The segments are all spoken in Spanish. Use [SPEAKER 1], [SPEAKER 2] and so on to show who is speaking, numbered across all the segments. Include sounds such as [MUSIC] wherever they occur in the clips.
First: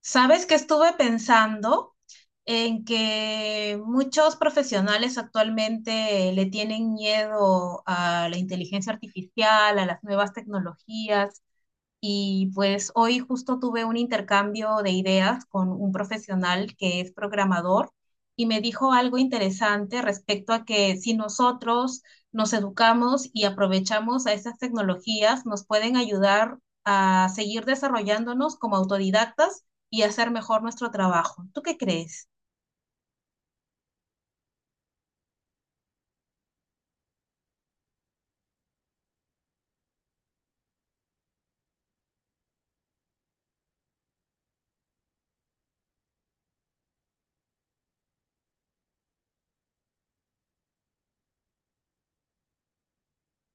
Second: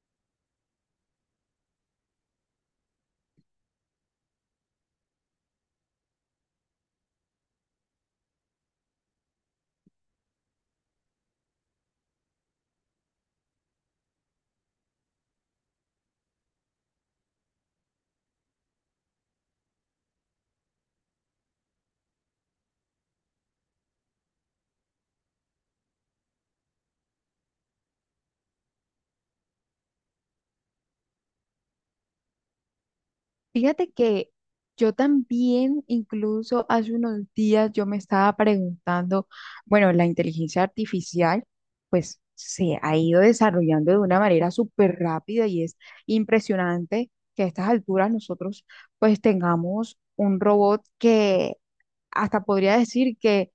[SPEAKER 1] Sabes que estuve pensando en que muchos profesionales actualmente le tienen miedo a la inteligencia artificial, a las nuevas tecnologías, y pues hoy justo tuve un intercambio de ideas con un profesional que es programador y me dijo algo interesante respecto a que si nosotros nos educamos y aprovechamos a esas tecnologías, nos pueden ayudar a seguir desarrollándonos como autodidactas y hacer mejor nuestro trabajo. ¿Tú qué crees?
[SPEAKER 2] Fíjate que yo también, incluso hace unos días, yo me estaba preguntando, bueno, la inteligencia artificial, pues se ha ido desarrollando de una manera súper rápida y es impresionante que a estas alturas nosotros pues tengamos un robot que hasta podría decir que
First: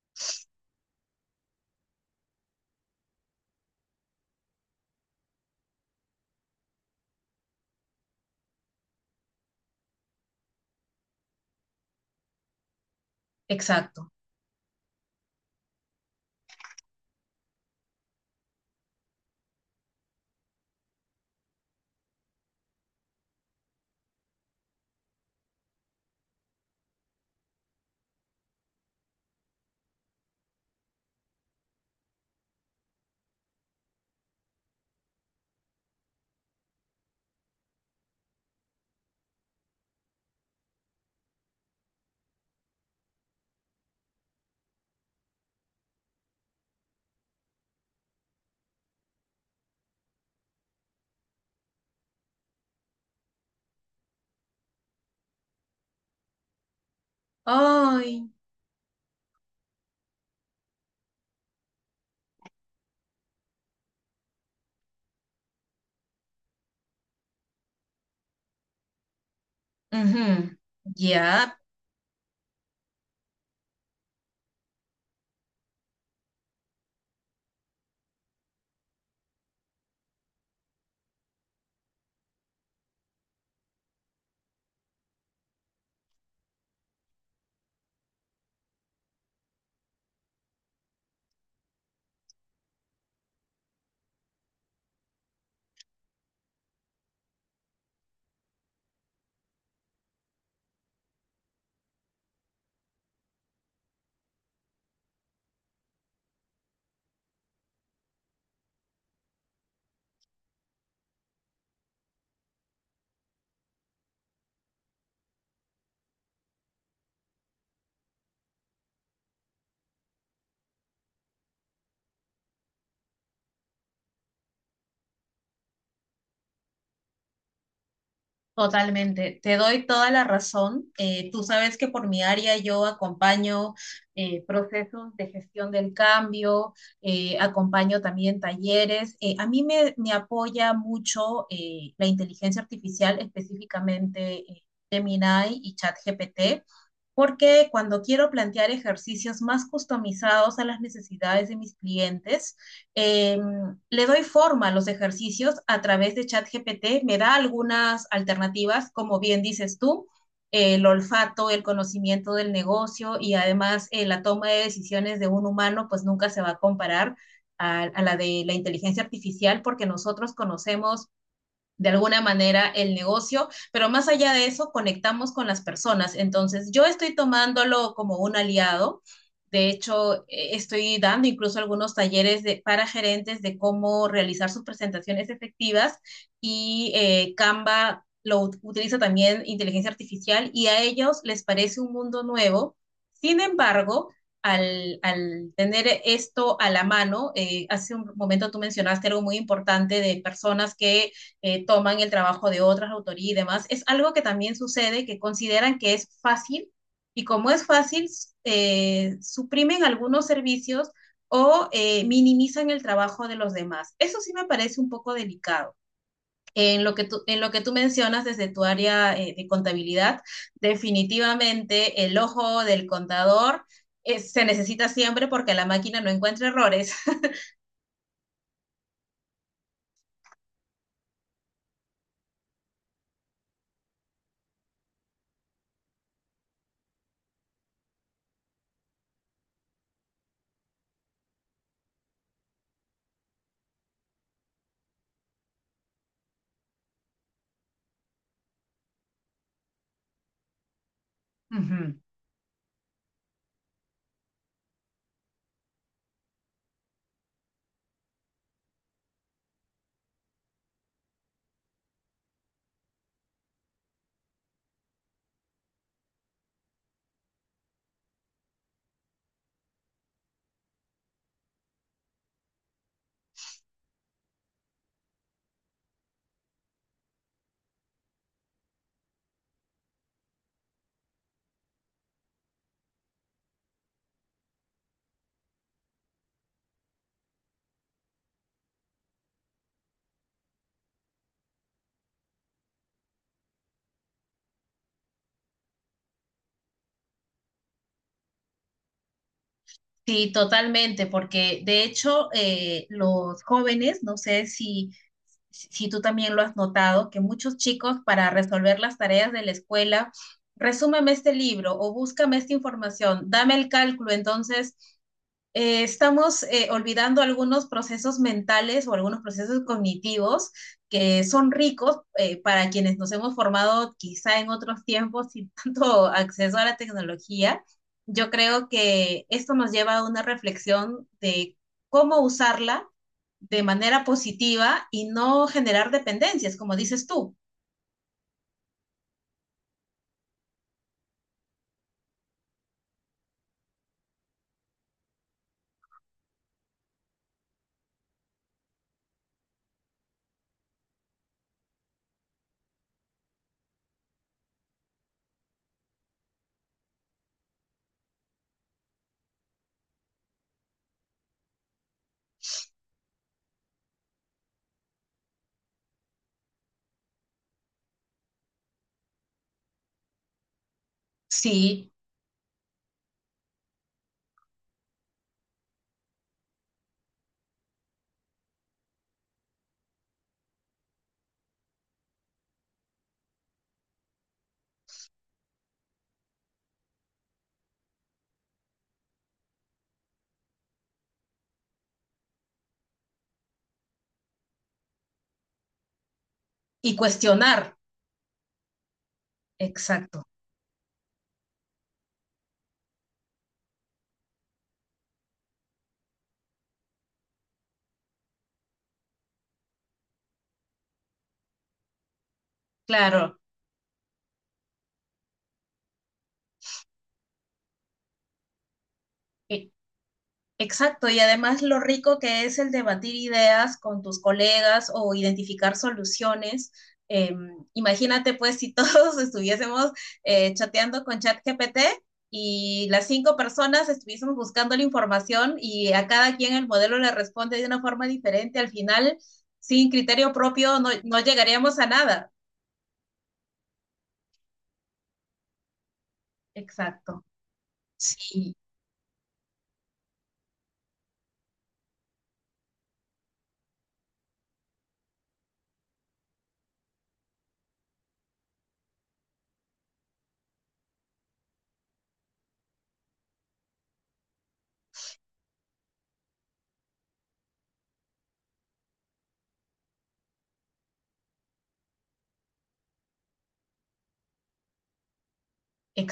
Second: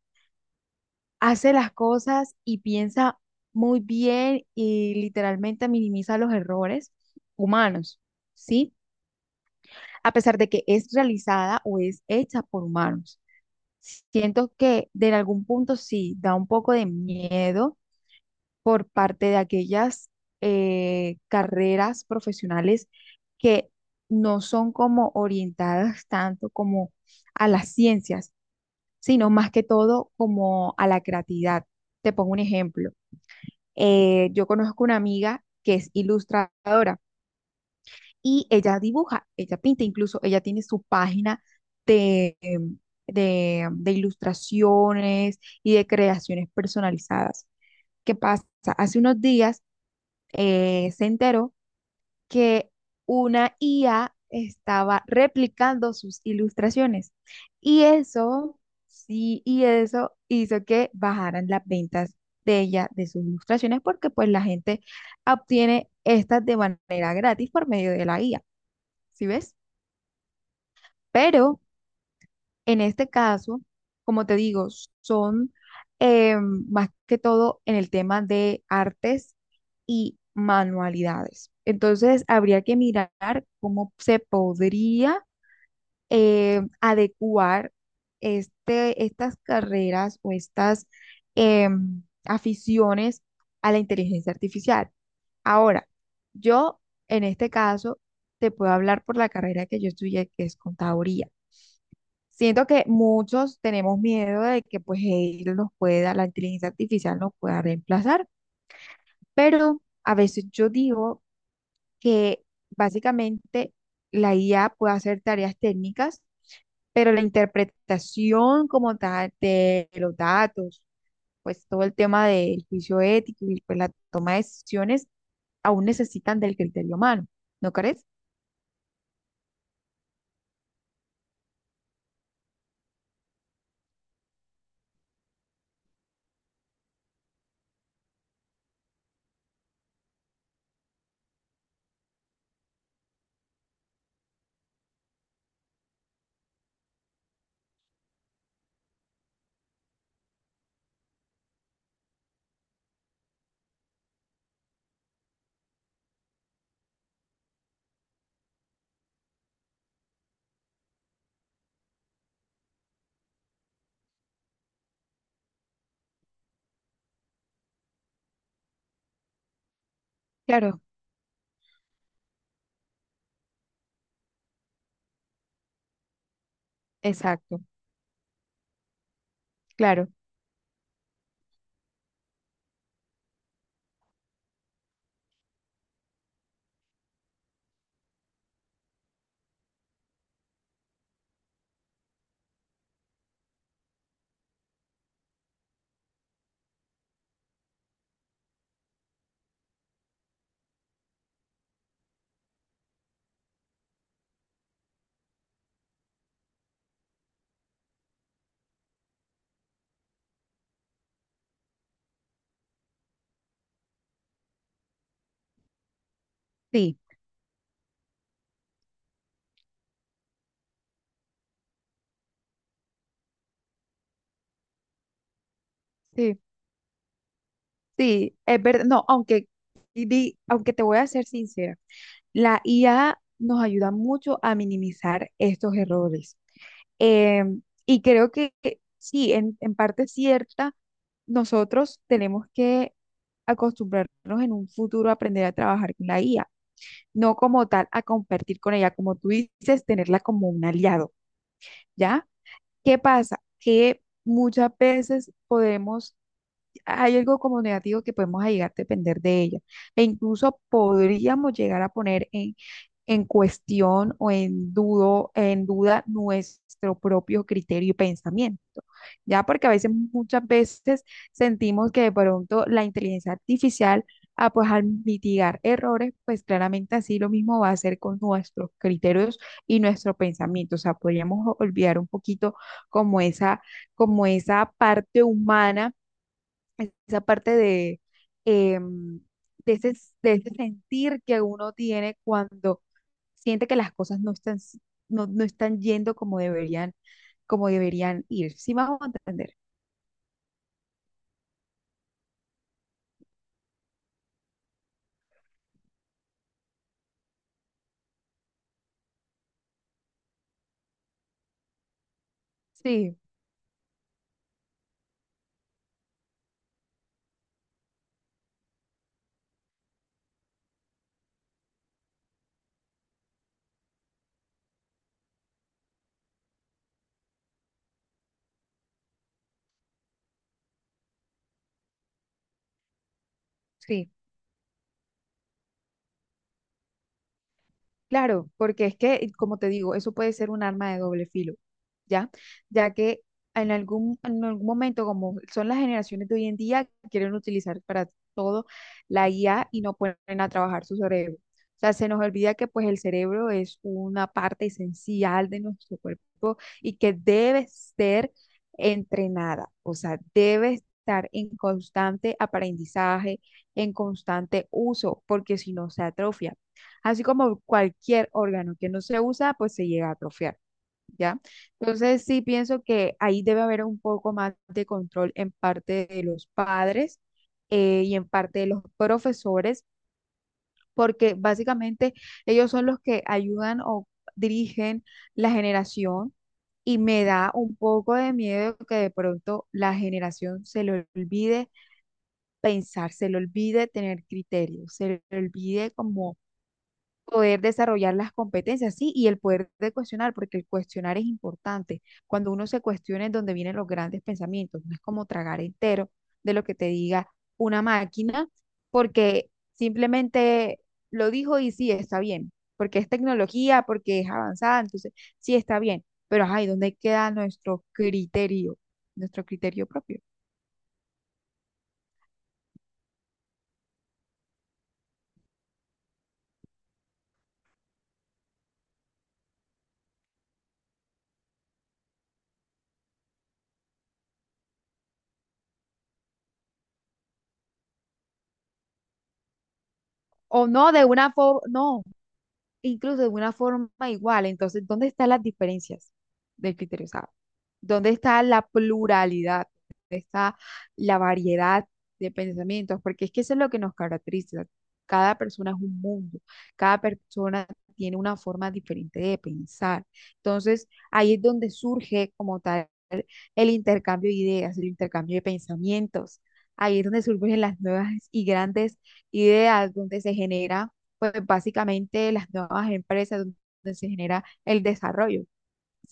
[SPEAKER 2] hace las cosas y piensa muy bien y literalmente minimiza los errores humanos, ¿sí? A pesar de que es realizada o es hecha por humanos.
[SPEAKER 1] Exacto.
[SPEAKER 2] Siento que de algún punto sí da un poco de miedo por parte de aquellas carreras profesionales que no son como orientadas tanto como a las ciencias, sino más que todo como a la creatividad. Te pongo un ejemplo. Yo conozco una amiga que es ilustradora y ella dibuja, ella pinta, incluso ella tiene su página de, em, de ilustraciones y de creaciones personalizadas. ¿Qué pasa? Hace unos días se enteró que una IA estaba replicando sus ilustraciones y
[SPEAKER 1] Ay,
[SPEAKER 2] eso, sí, y eso hizo que bajaran las ventas de ella, de sus ilustraciones, porque pues la gente obtiene estas de manera gratis por medio de la IA. ¿Sí ves?
[SPEAKER 1] ujú. Ya.
[SPEAKER 2] Pero en este caso, como te digo, son más que todo en el tema de artes y manualidades. Entonces, habría que mirar cómo se podría adecuar estas carreras o estas aficiones a la inteligencia artificial. Ahora, yo en este caso te puedo hablar por la carrera que yo estudié, que es contaduría. Siento que muchos tenemos miedo de que pues él nos pueda, la inteligencia artificial nos pueda reemplazar, pero a veces yo digo que básicamente la IA puede hacer tareas técnicas, pero la interpretación como tal de los datos, pues todo el tema del juicio ético y pues la toma de decisiones aún necesitan del criterio humano, ¿no crees?
[SPEAKER 1] Totalmente, te doy toda la razón. Tú sabes que por mi área yo acompaño procesos de gestión del cambio, acompaño también talleres. A mí me apoya mucho la inteligencia artificial, específicamente eh, Gemini y ChatGPT porque cuando quiero plantear ejercicios más customizados a las necesidades de mis clientes, eh, le doy forma a los ejercicios a través de ChatGPT, me da algunas alternativas, como bien dices tú, el olfato, el conocimiento del negocio y además la toma de decisiones de un humano, pues nunca se va a comparar a la de la inteligencia artificial porque nosotros
[SPEAKER 2] Claro,
[SPEAKER 1] conocemos de alguna manera el negocio, pero más allá de eso, conectamos con las personas. Entonces, yo estoy
[SPEAKER 2] exacto,
[SPEAKER 1] tomándolo como un aliado. De
[SPEAKER 2] claro,
[SPEAKER 1] hecho, estoy dando incluso algunos talleres de, para gerentes de cómo realizar sus presentaciones efectivas y Canva utiliza también inteligencia artificial y a ellos les parece un mundo nuevo. Sin embargo, al tener esto a la mano, hace un momento tú mencionaste algo muy importante de personas que toman el trabajo de otras autorías y demás. Es algo que también sucede, que consideran que es fácil y como es fácil, suprimen algunos servicios o minimizan el trabajo de los demás. Eso sí me parece un poco delicado. En lo
[SPEAKER 2] sí,
[SPEAKER 1] que tú, en lo que tú mencionas desde tu área de contabilidad, definitivamente el ojo del contador se necesita siempre porque la máquina no
[SPEAKER 2] sí.
[SPEAKER 1] encuentra errores.
[SPEAKER 2] Sí, es verdad. No, aunque, aunque te voy a ser sincera, la IA nos ayuda mucho a minimizar estos errores. Eh, y creo que sí, en parte cierta, nosotros tenemos que acostumbrarnos en un futuro a aprender a trabajar con la IA, no como tal a compartir con ella, como tú dices, tenerla como un aliado,
[SPEAKER 1] Ujú.
[SPEAKER 2] ¿ya? ¿Qué pasa? Que muchas veces podemos hay algo como negativo que podemos llegar a depender de ella. E incluso podríamos llegar a poner en cuestión o en dudo, en duda nuestro propio criterio y pensamiento. Ya porque a veces, muchas veces sentimos que de pronto la inteligencia artificial, ah, pues al mitigar errores, pues claramente así lo mismo va a hacer con nuestros criterios y nuestro pensamiento. O sea, podríamos olvidar un poquito como esa, como esa parte humana esa parte em, de ese, de ese sentir que uno tiene cuando siente que las cosas no están, no, no están yendo como deberían ir. ¿Sí me a entender?
[SPEAKER 1] Sí, totalmente, porque de hecho los jóvenes, no sé si, si tú también lo has notado, que muchos chicos para resolver las tareas de la escuela, resúmeme este libro o búscame esta
[SPEAKER 2] Sí,
[SPEAKER 1] información, dame el cálculo, entonces estamos olvidando algunos procesos mentales o algunos procesos cognitivos que son ricos para quienes nos hemos formado quizá en otros tiempos sin [LAUGHS] tanto acceso a la tecnología. Yo creo que esto nos lleva a una reflexión de cómo usarla de manera
[SPEAKER 2] sí.
[SPEAKER 1] positiva y no generar dependencias, como dices tú.
[SPEAKER 2] Claro, porque es que, como te digo, eso puede ser un arma de doble filo, ¿ya? Ya que en algún momento, como son las generaciones de hoy en día, quieren utilizar para todo la IA y no ponen a trabajar su cerebro. O sea, se nos olvida que pues el cerebro es una parte esencial de nuestro cuerpo y que debe ser entrenada, o sea, debe estar en constante aprendizaje, en constante uso, porque si no se atrofia. Así como cualquier órgano que no se usa, pues se llega a atrofiar, ¿ya?
[SPEAKER 1] Sí,
[SPEAKER 2] Entonces sí pienso que ahí debe haber un poco más de control en parte de los padres y en parte de los profesores, porque básicamente ellos son los que ayudan o dirigen la generación y me da un poco de miedo que de pronto la generación se le olvide pensar, se le olvide tener criterio, se le olvide como
[SPEAKER 1] y
[SPEAKER 2] poder
[SPEAKER 1] cuestionar.
[SPEAKER 2] desarrollar las competencias, sí, y el poder de
[SPEAKER 1] Exacto,
[SPEAKER 2] cuestionar, porque el cuestionar es importante. Cuando uno se cuestiona es donde vienen los grandes pensamientos, no es como tragar entero de lo que te diga una máquina, porque simplemente lo dijo y sí, está bien, porque es
[SPEAKER 1] claro.
[SPEAKER 2] tecnología, porque es avanzada, entonces sí está bien, pero ajá, ¿y dónde queda nuestro criterio propio?
[SPEAKER 1] Exacto, y además lo rico que es el debatir ideas con tus colegas o identificar soluciones. Eh, Imagínate pues si todos [LAUGHS] estuviésemos chateando con ChatGPT y las cinco personas estuviésemos buscando la información y a cada quien el modelo le responde de una forma diferente, al final sin criterio
[SPEAKER 2] O
[SPEAKER 1] propio
[SPEAKER 2] no, de
[SPEAKER 1] no
[SPEAKER 2] una forma,
[SPEAKER 1] llegaríamos a
[SPEAKER 2] no,
[SPEAKER 1] nada.
[SPEAKER 2] incluso de una forma igual. Entonces, ¿dónde están las diferencias del criterio? O
[SPEAKER 1] Exacto,
[SPEAKER 2] sea, ¿dónde está
[SPEAKER 1] sí,
[SPEAKER 2] la pluralidad? ¿Dónde está la variedad de pensamientos? Porque es que eso es lo que nos caracteriza. Cada persona es un mundo, cada persona tiene una forma diferente de pensar. Entonces, ahí es donde surge como tal el intercambio de ideas, el intercambio de pensamientos. Ahí es donde surgen las nuevas y grandes ideas, donde se genera pues básicamente las nuevas empresas donde se genera el desarrollo,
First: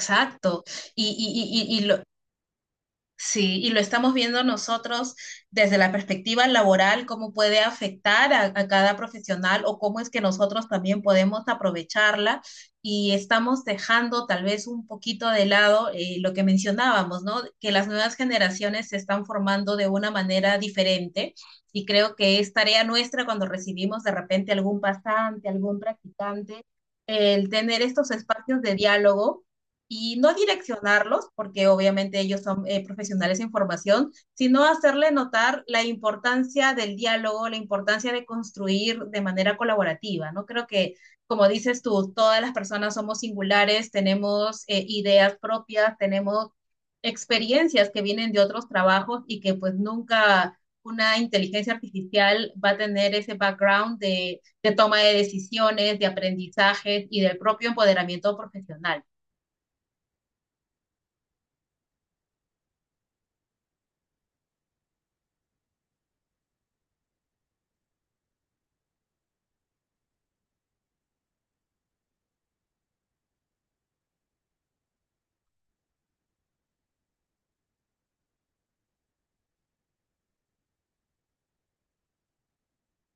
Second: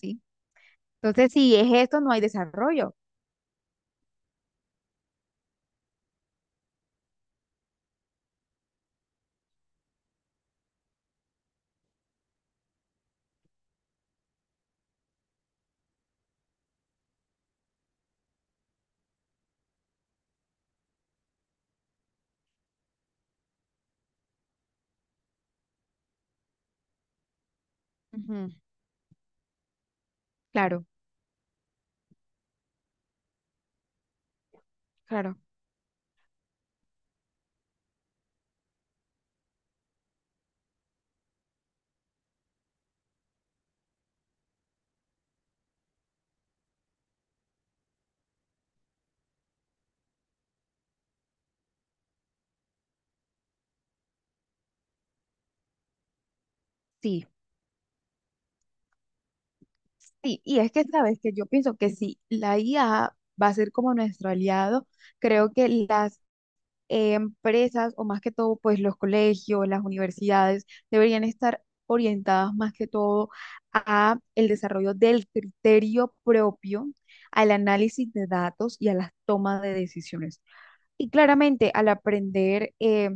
[SPEAKER 2] ¿sí?
[SPEAKER 1] Y,
[SPEAKER 2] Entonces, si es
[SPEAKER 1] y, y, y- y
[SPEAKER 2] esto,
[SPEAKER 1] lo,
[SPEAKER 2] no hay desarrollo.
[SPEAKER 1] Sí, y lo estamos viendo nosotros desde la perspectiva laboral, cómo puede afectar a cada profesional o cómo es que nosotros también podemos aprovecharla y estamos dejando tal vez un poquito de lado lo que mencionábamos, ¿no? Que las nuevas generaciones se están formando de una manera diferente y creo que es tarea nuestra cuando recibimos de repente algún pasante, algún practicante, el tener estos
[SPEAKER 2] Ujú,
[SPEAKER 1] espacios de diálogo y no
[SPEAKER 2] claro,
[SPEAKER 1] direccionarlos, porque obviamente ellos son profesionales en formación, sino hacerle
[SPEAKER 2] claro,
[SPEAKER 1] notar la importancia del diálogo, la importancia de construir de manera colaborativa, ¿no? Creo que, como dices tú, todas las personas somos singulares, tenemos ideas propias, tenemos experiencias que vienen de otros trabajos y que pues nunca una inteligencia artificial va a tener ese background de toma de decisiones, de aprendizaje y
[SPEAKER 2] sí,
[SPEAKER 1] del propio empoderamiento profesional.
[SPEAKER 2] sí. Y es que, sabes, que yo pienso que si la IA va a ser como nuestro aliado, creo que las empresas o más que todo, pues los colegios, las universidades deberían estar orientadas más que todo a el desarrollo del criterio propio, al análisis de datos y a las tomas de decisiones. Y claramente al aprender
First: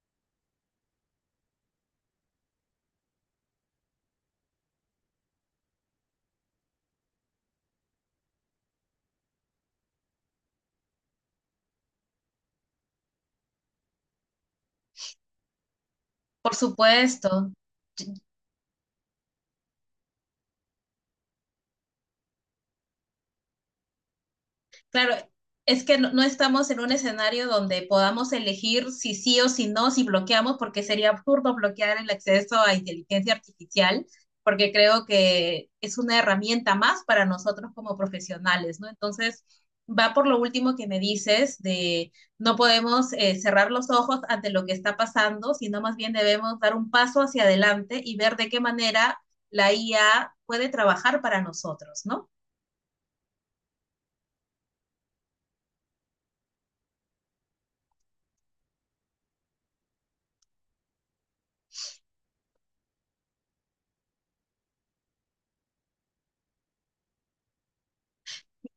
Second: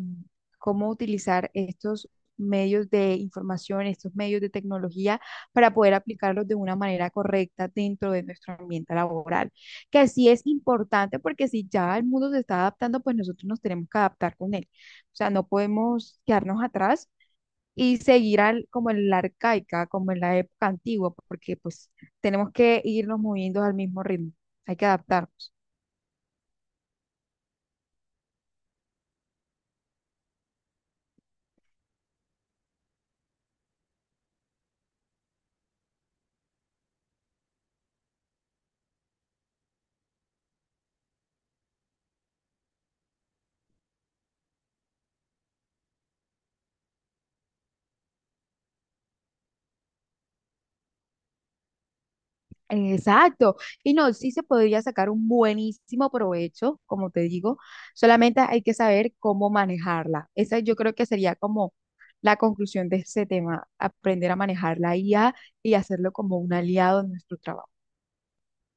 [SPEAKER 2] cómo utilizar estos medios de información, estos medios de tecnología para poder aplicarlos de una manera correcta dentro de nuestro ambiente laboral, que sí es importante porque si ya el mundo se está adaptando, pues nosotros nos tenemos que adaptar con él. O sea, no podemos
[SPEAKER 1] Por
[SPEAKER 2] quedarnos atrás
[SPEAKER 1] supuesto.
[SPEAKER 2] y seguir al, como en la arcaica, como en la época antigua, porque pues tenemos que irnos moviendo al mismo ritmo, hay que
[SPEAKER 1] Claro,
[SPEAKER 2] adaptarnos.
[SPEAKER 1] es que no, no estamos en un escenario donde podamos elegir si sí o si no, si bloqueamos, porque sería absurdo bloquear el acceso a inteligencia artificial, porque creo que es una herramienta más para nosotros como profesionales, ¿no? Entonces, va por lo último que me dices de no podemos cerrar los ojos ante lo que está pasando, sino más bien debemos dar un paso hacia adelante y ver de qué manera la IA puede trabajar para nosotros, ¿no?
[SPEAKER 2] Exacto. Y no, sí se podría sacar un buenísimo provecho, como te digo, solamente hay que saber cómo manejarla. Esa yo creo que sería como la conclusión de ese tema, aprender a manejar la IA y hacerlo como un aliado en nuestro trabajo.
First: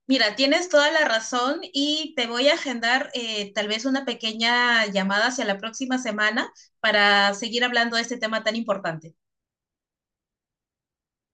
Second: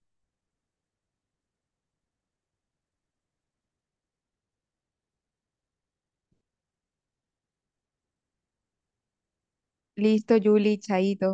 [SPEAKER 1] Mira, tienes toda la razón y te voy a agendar tal vez una pequeña llamada hacia la próxima semana para seguir hablando de este tema tan importante.
[SPEAKER 2] Listo, Julie, chaito.